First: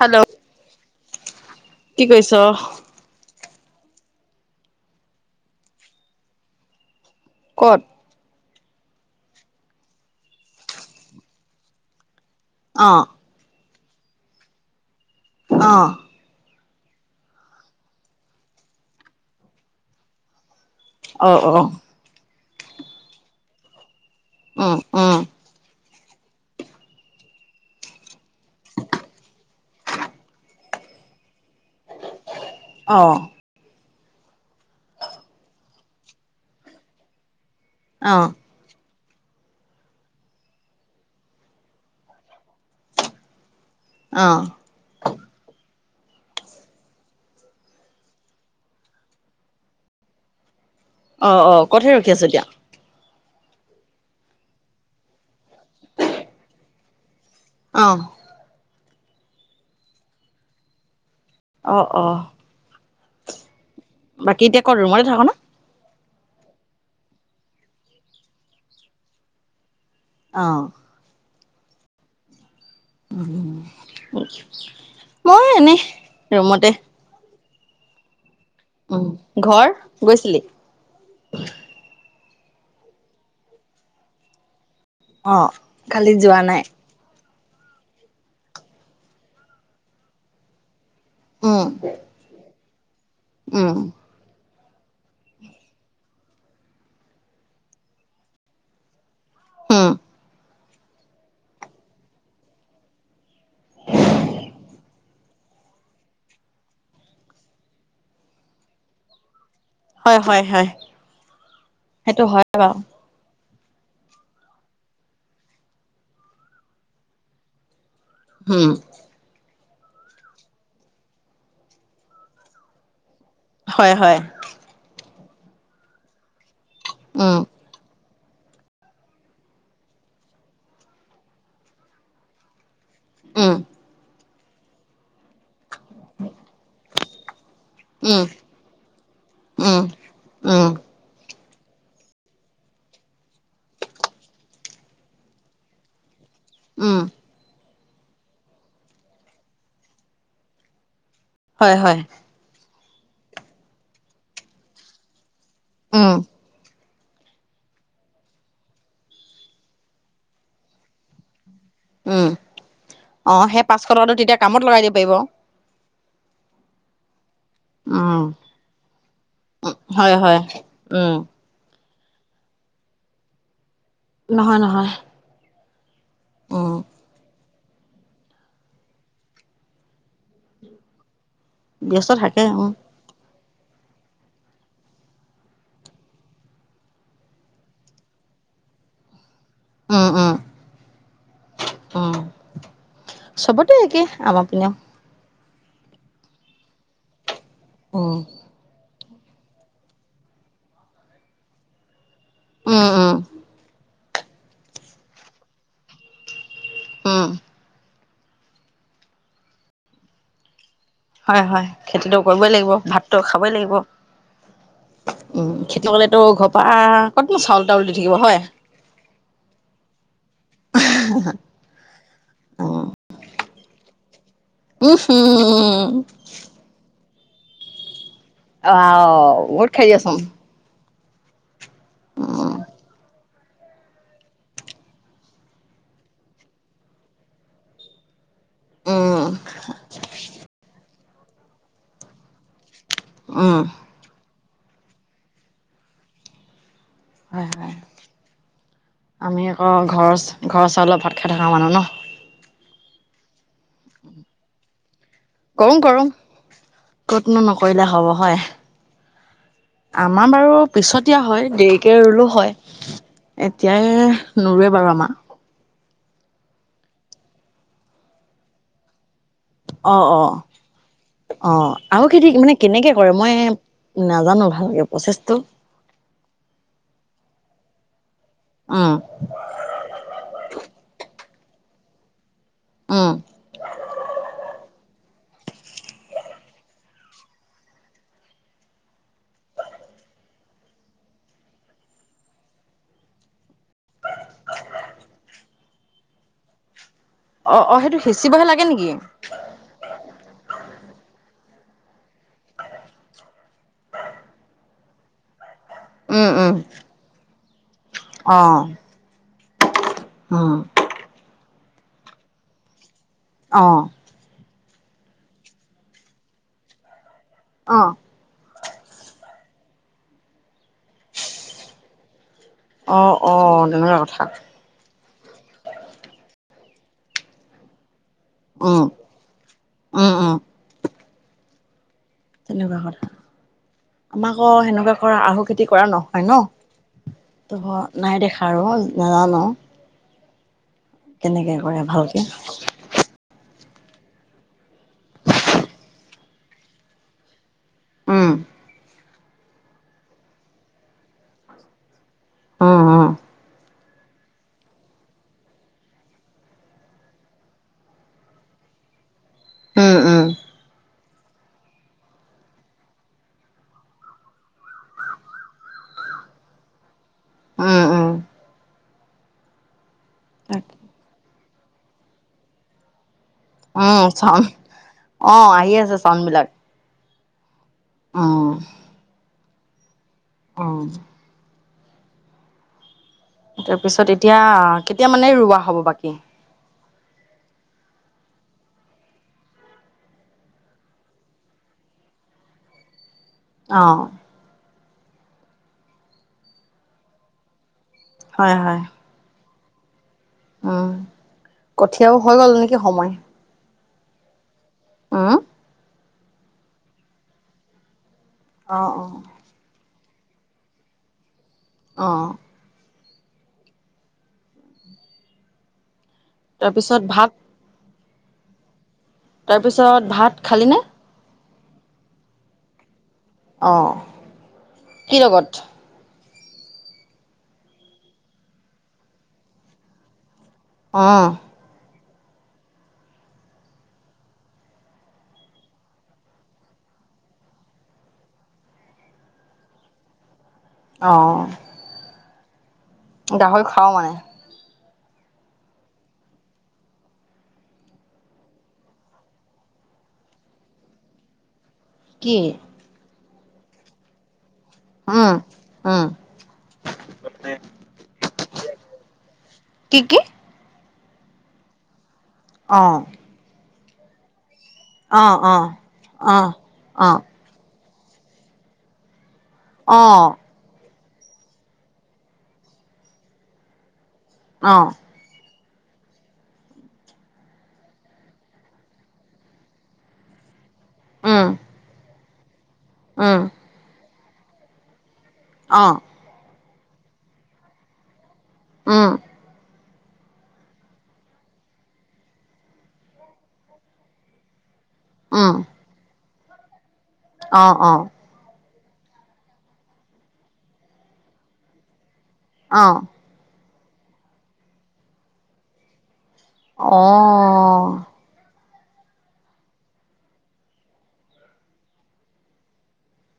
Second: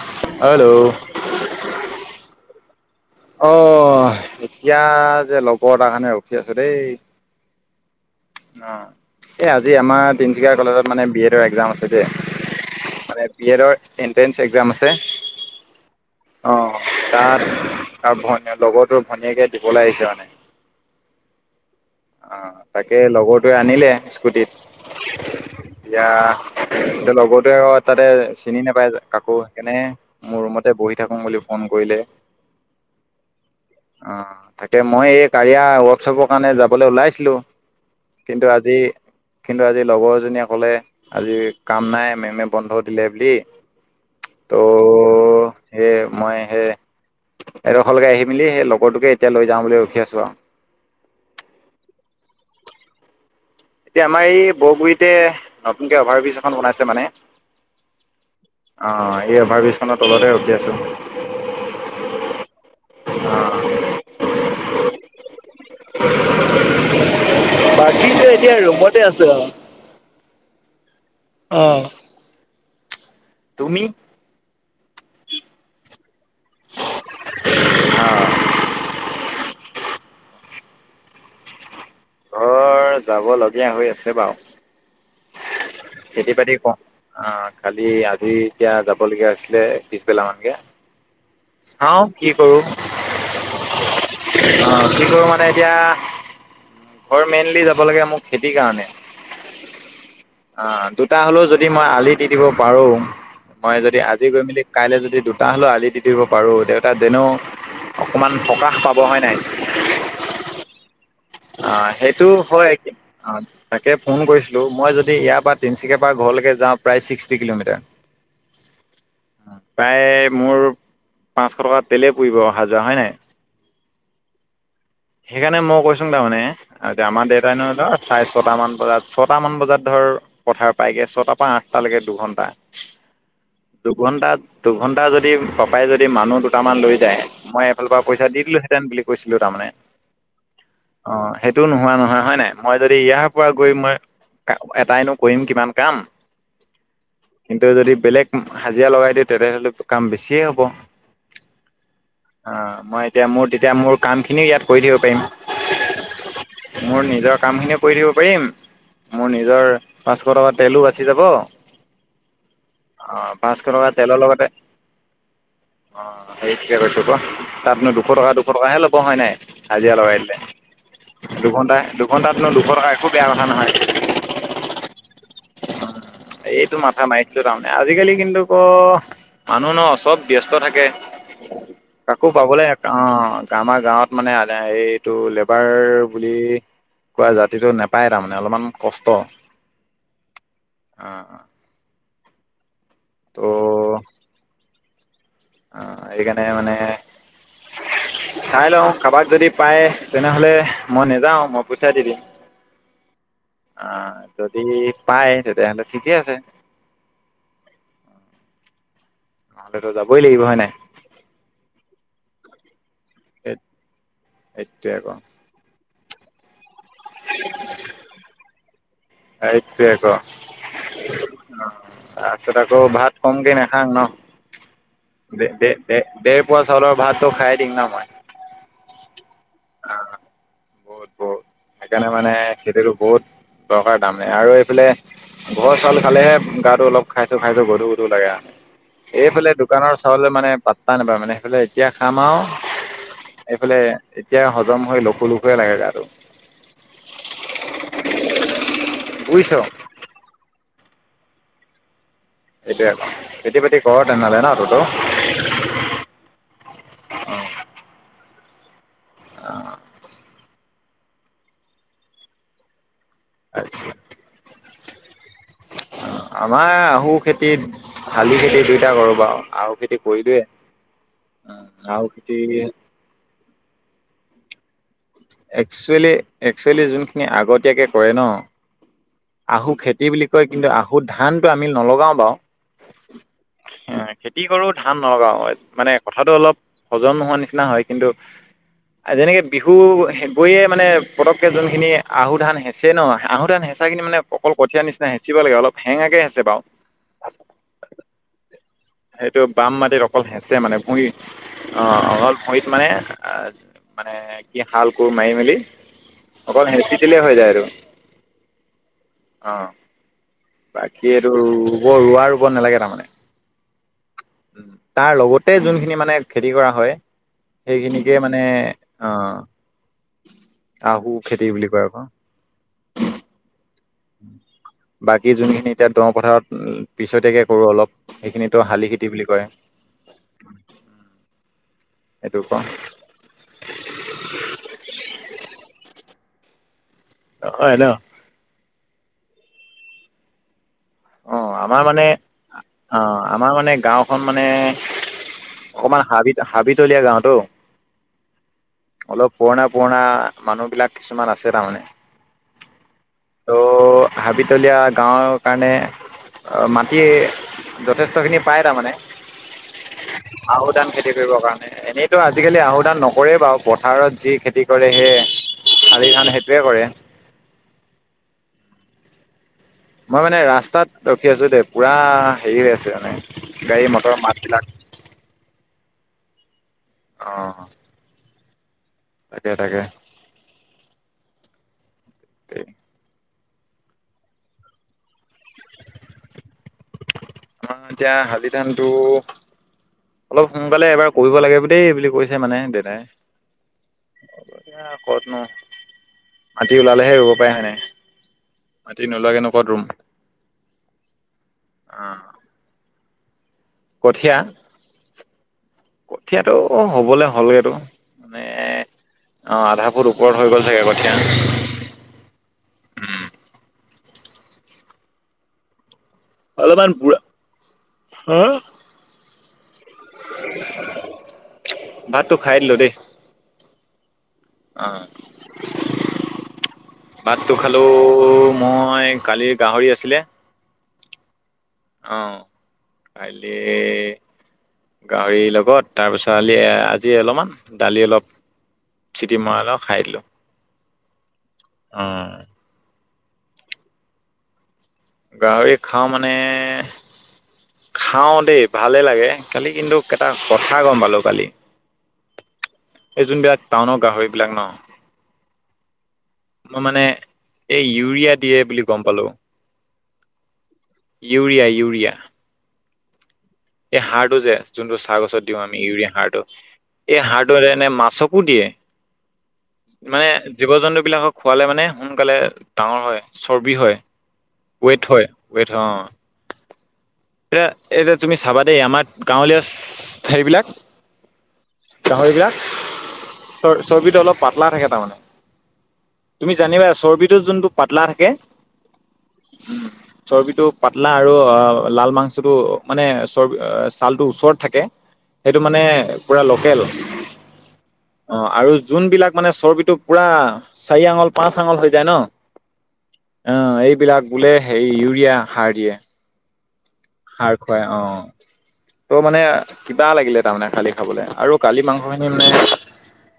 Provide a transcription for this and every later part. Hello কি কৈছ। অ এতিয়া যে লগৰ এটাৰ কাৰণে ৰখি আছোঁ দেই ক'ত। অ এই আজি আমাৰ তিনচুকীয়া কলেজত মানে বি এডৰ একজাম আছে যে অ', মানে বি এডৰ এনট্ৰেন্ঞ্চ একজাম আছে অহ অ তাত তাৰ ভনীয় লগৰটোৰ ভনীয়েকে দিবলৈ আহিছে মানে অহ অহ অ তাকে লগৰটোৱে আনিলে স্কুটিত উম উম। এতিয়া এতিয়া লগৰটোৱে তাতে চিনি নোপায় কাকো সেইকাৰণে মোৰ ৰুমতে বহি থাকোং বুলি ফোন কৰিলে। অহ। অ তাকে মই এই কাৰিয়া ৱৰ্কশ্বপৰ কাৰণে যাবলৈ ওলাইছিলোঁ। কিন্তু আজি কিন্তু আজি লগৰজনীয়ে কলে আজি কাম নাই মেমে বন্ধ দিলে বুলি অ', তহ হে মই হে এডোখৰলৈকে আহি মেলি সেই লগৰটোকে এতিয়া লৈ যাওঁ বুলি ৰখি আছোঁ আৰু অ অ কতহে ৰখি আছ এতিয়া। এতিয়া আমাৰ এই বৰগুৰিতে নতুনকে অভাৰ ব্ৰীজ এখন বনাইছে মানে। অহ। অ এই অভাৰ ব্ৰীজ খনৰ তলতে ৰখি আছো। অ' অঁ। অ। বাকী এতিয়া কত ৰুমতে থাক না বাকীতো এতিয়া ৰুমতে আছো আও। অহ। অহ। মই এনেই ৰুমতে। অ। উ ঘৰ গৈছিলি। ঘৰ যাব লগীয়া হৈ আছে বাও। অ', কালি খেতি যোৱা বাতি নাই। ক অ। কালি আজি এতিয়া যাব লগগীয়া হৈছিলে পিছবেলা মান কে। চাও কি কৰো। উ। অ কিন্তু মানে এতিয়া। ঘৰ মেইনলি যাব লাগে মোক খেতিৰ কাৰণে। উম। অ দুটা হলেও যদি মই আলি দি দিব পাৰো মই যদি আজি গৈ মেলি কাইলৈ যদি দু। তা হ'লেও আলি দি দিব পাৰোঁ দেউতা যেনেও অকণমান সকাহ পাব হয় নাই। হয় হয় হয়। অ সেইটো হয় অ। তাকে ফোন কৰিছিলোঁ মই যদি ইয়াৰ পৰা তিনিচুকীয় পৰা ঘৰলৈকে যাওঁ প্ৰায় ছিক্সটি কিলোমিটাৰ। হুও। প্ৰায় মোৰ পাঁচশ টকা তেলেই পুৰিব অহা যোৱা হয় নাই। হয় হয়। সেইকাৰণে মই কৈছো তাৰমানে আমাৰ উম, দেউতাই ন। চাৰে ছটামান বজাত ছটামান বজাত ধৰ পথাৰ পায়গে ছটাৰ পৰা আঠটালৈকে দুঘণ্টা। উম, দুঘন্টা দুঘন্টা যদি। যদি পাপাই যদি মানুহ দুটামান লৈ যায় মই এইফালৰ পৰা পইচা দি দিলোহেতেন বুলি কৈছিলো তাৰমানে। উ অ সেই। এইটো নোহোৱা নহয় হয় নাই মই যদি ইয়াৰ পৰা গৈ মই এটাইনো কৰিম কিমান কাম। উম। কিন্ত যদি বেলেগ হাজিৰা লগাই দিওঁ তেতিয়াহ'লে কাম বেছিয়ে হ'ব। হয় হয়। অ মই এতিয়া মোৰ তেতিয়া মোৰ কাম খিনিও ইয়াত কৰি দিব পাৰিম। উ। মোৰ নিজৰ কাম খিনিয়ও কৰি দিব পাৰিম মোৰ নিজৰ পাঁচশ টকা তেলো বাচি যাব। উম অ সেই পাঁচশ টকা টকাটো তেলৰ তেতিয়া লগতে কামত লগাই দিব পাৰিব। অ সেই কে কৈছো ক তাতনো দুশ উম টকা দুশ টকাহে ল'ব হয় নাই হাজিৰা হয় লগাই। উম। অন্ তাতন দুখৰ কথা একো বেয়া কথা নহয়। নহয়, নহয়। উম এইটো মাথা মাৰ তাৰমানে আজিকালি কিন্তু ক মানুহ ন চব ব্যস্ত থাকে। ব্যস্ত কাকো থাকে পাবলৈ, উম অ আমাৰ গাঁৱত মানে এইটো লেবাৰ বুলি কোৱা জাতিটো নেপায় তাৰমানে অলপমান কষ্ট। উম, উম। অ, অ। উম, চবতে একে। আমাৰ পিনেও। অ, সেইকাৰণে মানে উম চাই লওঁ। কাবাক যদি পায় তেনেহ'লে মই নেযাওঁ। মই পুইচাই দি দিম। উম, উম। আহ যদি পাই তেতিয়াহ'লে ঠিকে আছে। উম নহ'লেতো যাবই লাগিব হয় নাই। হয় হয় খেতিটো কৰিবই লাগিব ভাতটো খাবই লাগিব সেইটোৱে আকৌ উম খেতি কৰিলে তো ঘ পা কতনো চাউল তাউল দি থাকিব হয়। এইটোৱে ক অ তাছত আকৌ উম ভাত কম কমকে নেখাং ন উম দে দে উম দে পোৱা চাউলৰ ভাতটো খাই দিম ন মই অৱা ওঁ বহুত খাইদি আচোন বহুত বহুত সেইকাৰণে মানে খেতিতো বহুত দৰকাৰ দাম আৰু এইফালে ঘৰ চাউল খালেহে গাতো অলপ খাইছো খাইছো গধু গধু লাগে। আ উম এইফালে দোকানৰ চাউলে মানে পাত্তা নাপায়। মানে সেইফালে এতিয়া খাম আৰু। উম এইফালে এতিয়া হজম হৈ লখো লখোৱে লাগে গাটো। হয়, হয়। আমি বুজিছ আকৌ ঘৰৰ চা ঘৰ চা চাউলৰ ভাত খাই থকা মানুহ ন। এতিয়া খেতি-বাতি কৰ তেনেহলে ন ততো? কৰোং, কৰোং কতনো নকৰিলে হব হয়। আমাৰ বাৰু পিছতিয়া হয় দেৰিকে ৰুলো হয়। এতিয়াই নৰুৱে বাৰু আমা আমাৰ আহু খেতি, শালি খেতি দুইটা কৰো। আ, আহু খেতি অ', অ'। কৰিলোৱে। অ আহু খেতি মানে কেনেকে কৰে? মই নাজানো ভালকে প্ৰচেছটো একচুৱেলি একচুৱেলি যোনখিনি আগতিয়াকে কৰে ন। উম। আহু খেতি বুলি কয়, কিন্তু আহু ধানটো আমি নলগাও বাও। উম। খেতি কৰো ধ ধান নলগাও মানে কথাটো অলপ হজম নোহোৱা নিচিনা হয়। কিন্তু যেনেকে বিহু গৈয়ে মানে পতককে যোনখিনি আহু ধান হেছে ন। আহু ধান হেচ সঁচা কিনি মানে অকল কঠীয়া নিচিনা হেঁচিব লাগে অলপ হেঙাকেঁ হেছে বাও। অ, অ সেইটো হেচিবহে লাগ সেইটো বাম মাটিত অকল হেচে মানে। ভূঁই অ, অলপ ভৰিত মানে মানে কি হাল, কোৰ মাৰি মেলি উম, উম, অকল হেচি দিলে হৈ যায় আৰু। অ', অ, উম, বাকী এইটো ৰব ৰুৱা ৰোব নালাগে তাৰমানে। অ। তাৰ লগতে যোনখিনি মানে খেতি কৰা হয়, অ'। সেইখিনিকে মানে অ, আহু খেতি বুলি কয় আকৌ। অ, অ। তেনেকুৱা কথা। বাকী যোনখিনি এতিয়া দ পথাৰত পিছতিয়াকে কৰো অলপ। সেইখিনিতো উম, শালি খেতি বুলি কয় উম, উম, সেইটো কওঁ তেনেকুৱা কথা আমাক অ সেনেকুৱা কৰা আহু খেতি কৰা নহয় ন ত নাই দেখা আৰু নাজানো। অ কেনেকে কৰে আমাৰ মানে, ভালকে অ আমাৰ মানে গাঁওখন মানে অকমান হাবিত হাবিতলীয়া গাঁওতো। উম অলপ পুৰণা পুৰণা মানুহ বিলাক কিছুমান আছে তাৰমানে। অ অ ত' হাবিতলীয়া গাঁৱৰ কাৰণে মাটি যথেষ্টখিনি পায় তাৰমানে ওম উম আহু ধান খেতি কৰিবৰ কাৰণে। এনেইতো আজিকালি আহু ধান নকৰে বাৰু পথাৰত যি খেতি কৰে সেয়ে শালিধান সেইটোৱে কৰে। উম, উম। মই মানে ৰাস্তাত ৰখি আছো দেই। পুৰা হেৰি হৈ আছে মানে। গাড়ী উম, মটৰৰ চন মাতবিলাক অ আহি আছে চন বিলাক। অ। অ। তাকে, তাকে। উম। [inaudible] তাৰপিছত এতিয়া কেতিয়া মানে ৰোৱা হব বাকী? আ এতিয়া শালিধানটো অলপ সোনকালে এবাৰ কৰিব লাগে দেই বুলি কৈছে মানে দেতাই। আহ এ কত ন মাটি ওলালেহে ৰুব পাৰে হয় নাই। হয় হয় মাটি নোলোৱাকে নো ক'ত ৰুম। উম অ কঠিয়াও হৈ গ'ল নেকি সময়? কঠীয়া অহ কঠীয়াটো হবলে হলেতো আহঁ অঁ ওপৰত হৈ গ'ল চাগে কঠীয়া। অঁ অলপমান তাৰপিছত বুঢ়া ভাগ হা তাৰপিছত ভাত খালিনে? ভাত তটো খাই দিলো দেই। আহ অ'। কি লগত? ভাতটো খালো মই কালিৰ গাহৰি আছিলে। আহ আহ কাইলে গাহৰি লগত তাৰপিছতলি আজি অলপমান দালি অলপ চিটি মৰাই লংআও খাই দিলোঁ। অ আহ গাহৰি খাও মানে? গাহৰি খাওঁ মানে খাওঁ দেই ভালে লাগে খালি। কিন্তু এটা কথা গম পালো কালি কি এই যোনবিলাক টাউনৰ গাহৰিবিলাক ন অ অ মই মানে এই ইউৰিয়া দিয়ে বুলি গম পালো। কি কি ইউৰিয়া ইউৰিয়া অ এই সাড়টো যে যোনটো চাহ অ গছত অ দিওঁ আমি ইউৰিয়া অ সাৰড়টো অ এই সাৰডটো যেনে মা- চকু দিয়ে অ মানে জীৱ জন্তু বিলাকক খোৱালে মানে সোনকালে ডাঙৰ হয় চৰ্বি হয় অ ৱেইট হয়। ৱেইট হয় অ। এয়া এতি তুমি চাবা দেই আমাৰ গাঁৱলীয়া ঠাই বিলাক উম গাহৰিবলাক উম চ চৰ্বিতটো অলপ পাতলা থাকে তাৰমানে অ তুমি জানিবা চৰ্বিটোৰ যোনটো পাতলা থাকে উম উ চৰ্বিটো পাতলা আৰু অ লাল মাংসটো মানে চৰ্ব ছালটোৰ ওচৰত থাকে উম সেইটো মানে পূৰা লোকেল অ অ যোন বিলাক মানে চৰ্বিটো পুৰা চাৰি আঙল পাঁচ আঙল হৈ যায় ন অহ অ এইবিলাক বোলে হে ইউৰিয়া সাৰ দিয়ে। অ সাৰ খুৱাই অ ত' মানে কিবা লাগিলে তাৰমানে কালি খাবলৈ আৰু কালি মাংস খিনি মানে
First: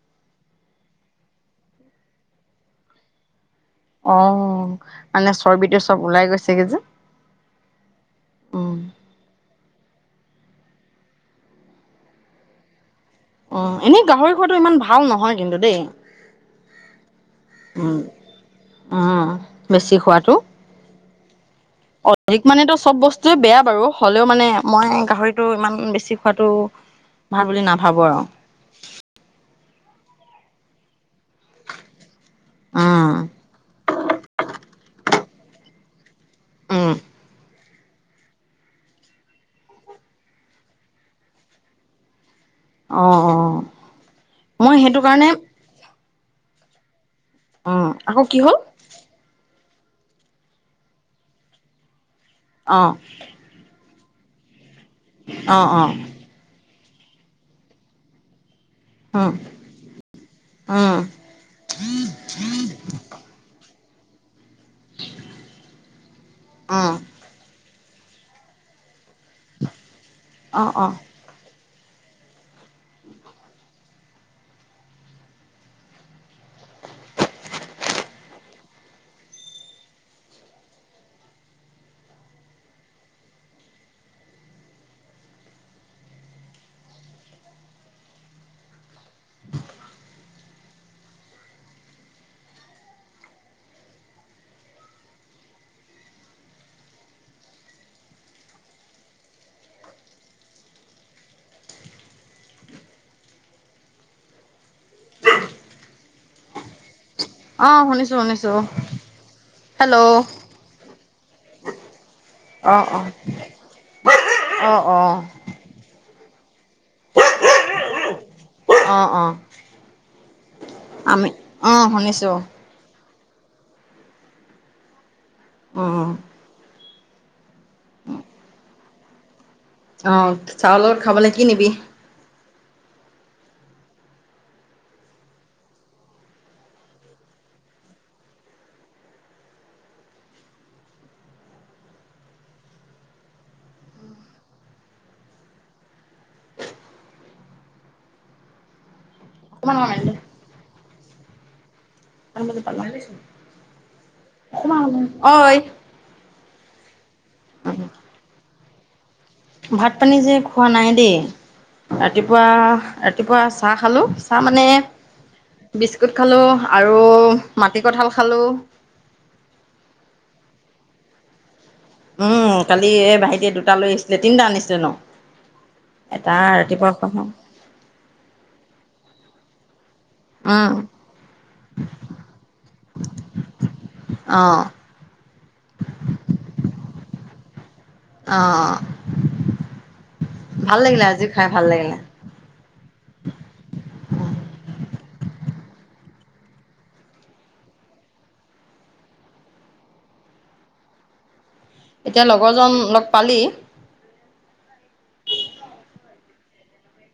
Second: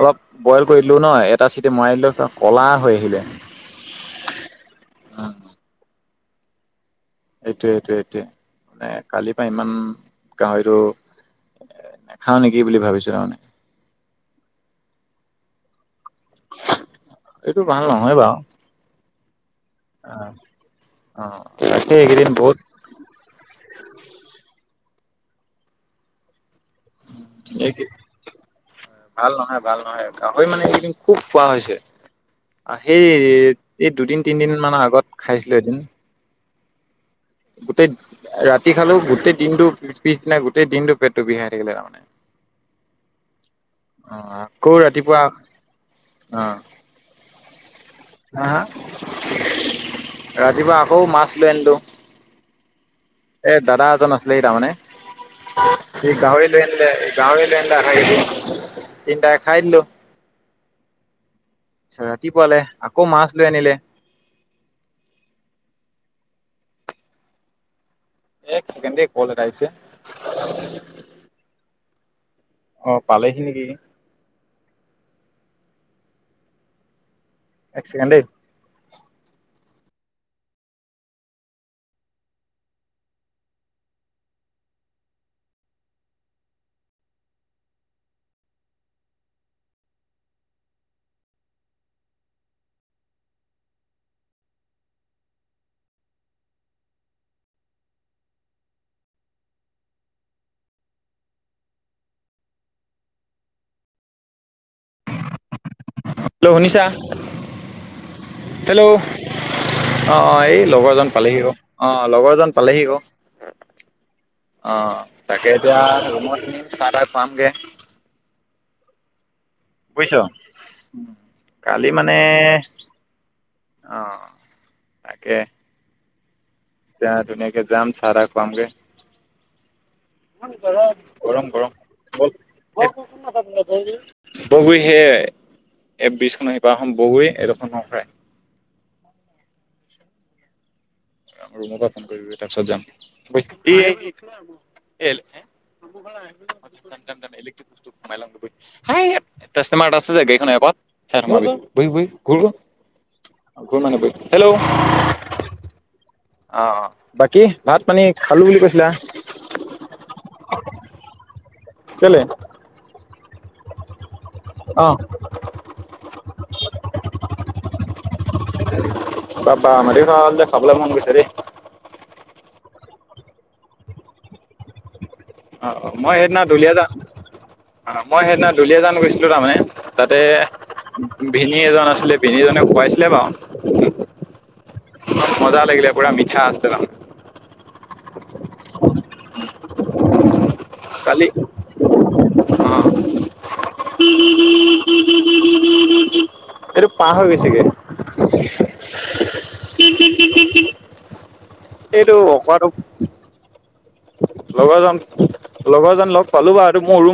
অলপ বইল কৰি দো ন এটা চিটি মৰা দিলো ক'লা হৈ আহিলে। অ মানে চৰ্বটো চব ওলাই গৈছে গে যে এইটোয়ে এইটোয়ে এইটোয়ে উম মানে কালিৰ পৰা ইমান গাহৰিতটো নাখাও নেকি বুলি ভাবিছ- অ এনেই গাহৰি খোৱাটো ইমান ভাল নহয় কিন্তু দেই। এইটো ভাল উম নহয় বাও। বেছি খোৱাতটো। অ তাকে এইকেইদিন অধিক বহুত মানো চব বস্তুৱয়ে বেয়া বাৰু হ'লেও মানে মই গাহৰিটো ইমান বেছি খোৱাতটো ভাল বুলি এই নাভাবোঁ আৰু ভাল নহয় ভাল নহয় গাহৰি মানে এইদিন খুব খোৱা হৈছে। সেই উম এই দুদিন তিনদিন মানৰ আগত খাইছিলো এদিন। উম। গোটেই ৰাতি খালো গোটেই দিনটো পিছদিনা গোটেই দিনটো পেটটো বিষাই থাকিলে তাৰমানে। অ অ অহ আকৌ মই সেইটো ৰাতিপুৱা কাৰণে অহ। উম আকৌ কি হা হ'ল হা ৰাতিপুৱা আকৌ মাছ লৈ আনিলোঁ। অ। এ দাদা এজন আছিলে তাৰমানে অ অ সি গাহৰি লৈ আন- নিলে গাহৰি লৈ আনিলে আধা কেজি মান উম তিনিটাই খাই দিলো। উম। ৰাতিপুৱালে আকৌ মাছ লৈ আনিলে। উম। এক চেকেণ্ড দেই কল এটা আহিছে। অ অ অহ পালেহি নেকি? এক চেকেণ্ড দেই। হেল্ল' শুনিছা। অ শুনিছো শুনিছো হেল্ল' অ হেল্ল' অ এই লগৰজন পালেহি অ। অ লগৰজন অ অ পালেহিকো অ অহ তাকে এতিয়া ৰোমত নিম চাহ তাহ খোৱাম গে। অ অ। আমি অ কালি মানে শুনিছো অ তাকে অ। জা ধুনীয়াকে যাম চা তা খুৱাম গে। অ গৰম চাহৰ লগত খাবলৈ কি গৰম নিবি গৰম বল। বহু সেই এই ব্ৰিজখনৰ সিপাৰৰখন বওৱে এডোখৰ নসৰাই। [unintelligible] ৰুমৰ পৰা ফোন কৰিবি তাৰপিছত যাম। হেই। কাষ্টমাৰ এটা আছে যে গাড়ীখনৰ এপত। ঘ ঘ মানে হেল্ল'। অঐ। অ অ বাকী ভাত পানী খালো বুলি কৈছিলা। ভাত পানী যে খোৱা নাই দেই, কেলে ৰাতিপুৱা ৰাতিপুৱা চাহ খালোঁ। তাৰ মানে। অ বিস্কুট খালো আৰু মাটি কঠাল খালো। টাপা মাটিকঁঠাল যে খাবলৈ মন গৈছে দেই। উম কালি এই ভাইটি দুটা লৈ আহিছিলে তিনিটা আনিছিলে ন। অ অ মই এটা সেইদিনা দুলীয়াজান ৰাতিপুৱা খোৱা হ'ল। অ মই সেইদিনা দুলিয়াজান গৈছিলোঁ তাৰমানে। তাতে উম ভিনি এজন আছিলে ভিনি এজনে খুৱাইছিলে বাৰু। অ মজা লাগিলে পুৰা মিঠা আছে ন। অ। ভাল লাগিলে আজি কালি অ। খাই ভাল লাগিলে এইটো পাৰ হৈ গৈছেগে। এইটো এতিয়া অকৰাটো লগৰজন লগ পালি? লগৰজন লগৰজন লগ পালো বাৰু এইটো মোৰ ৰুম।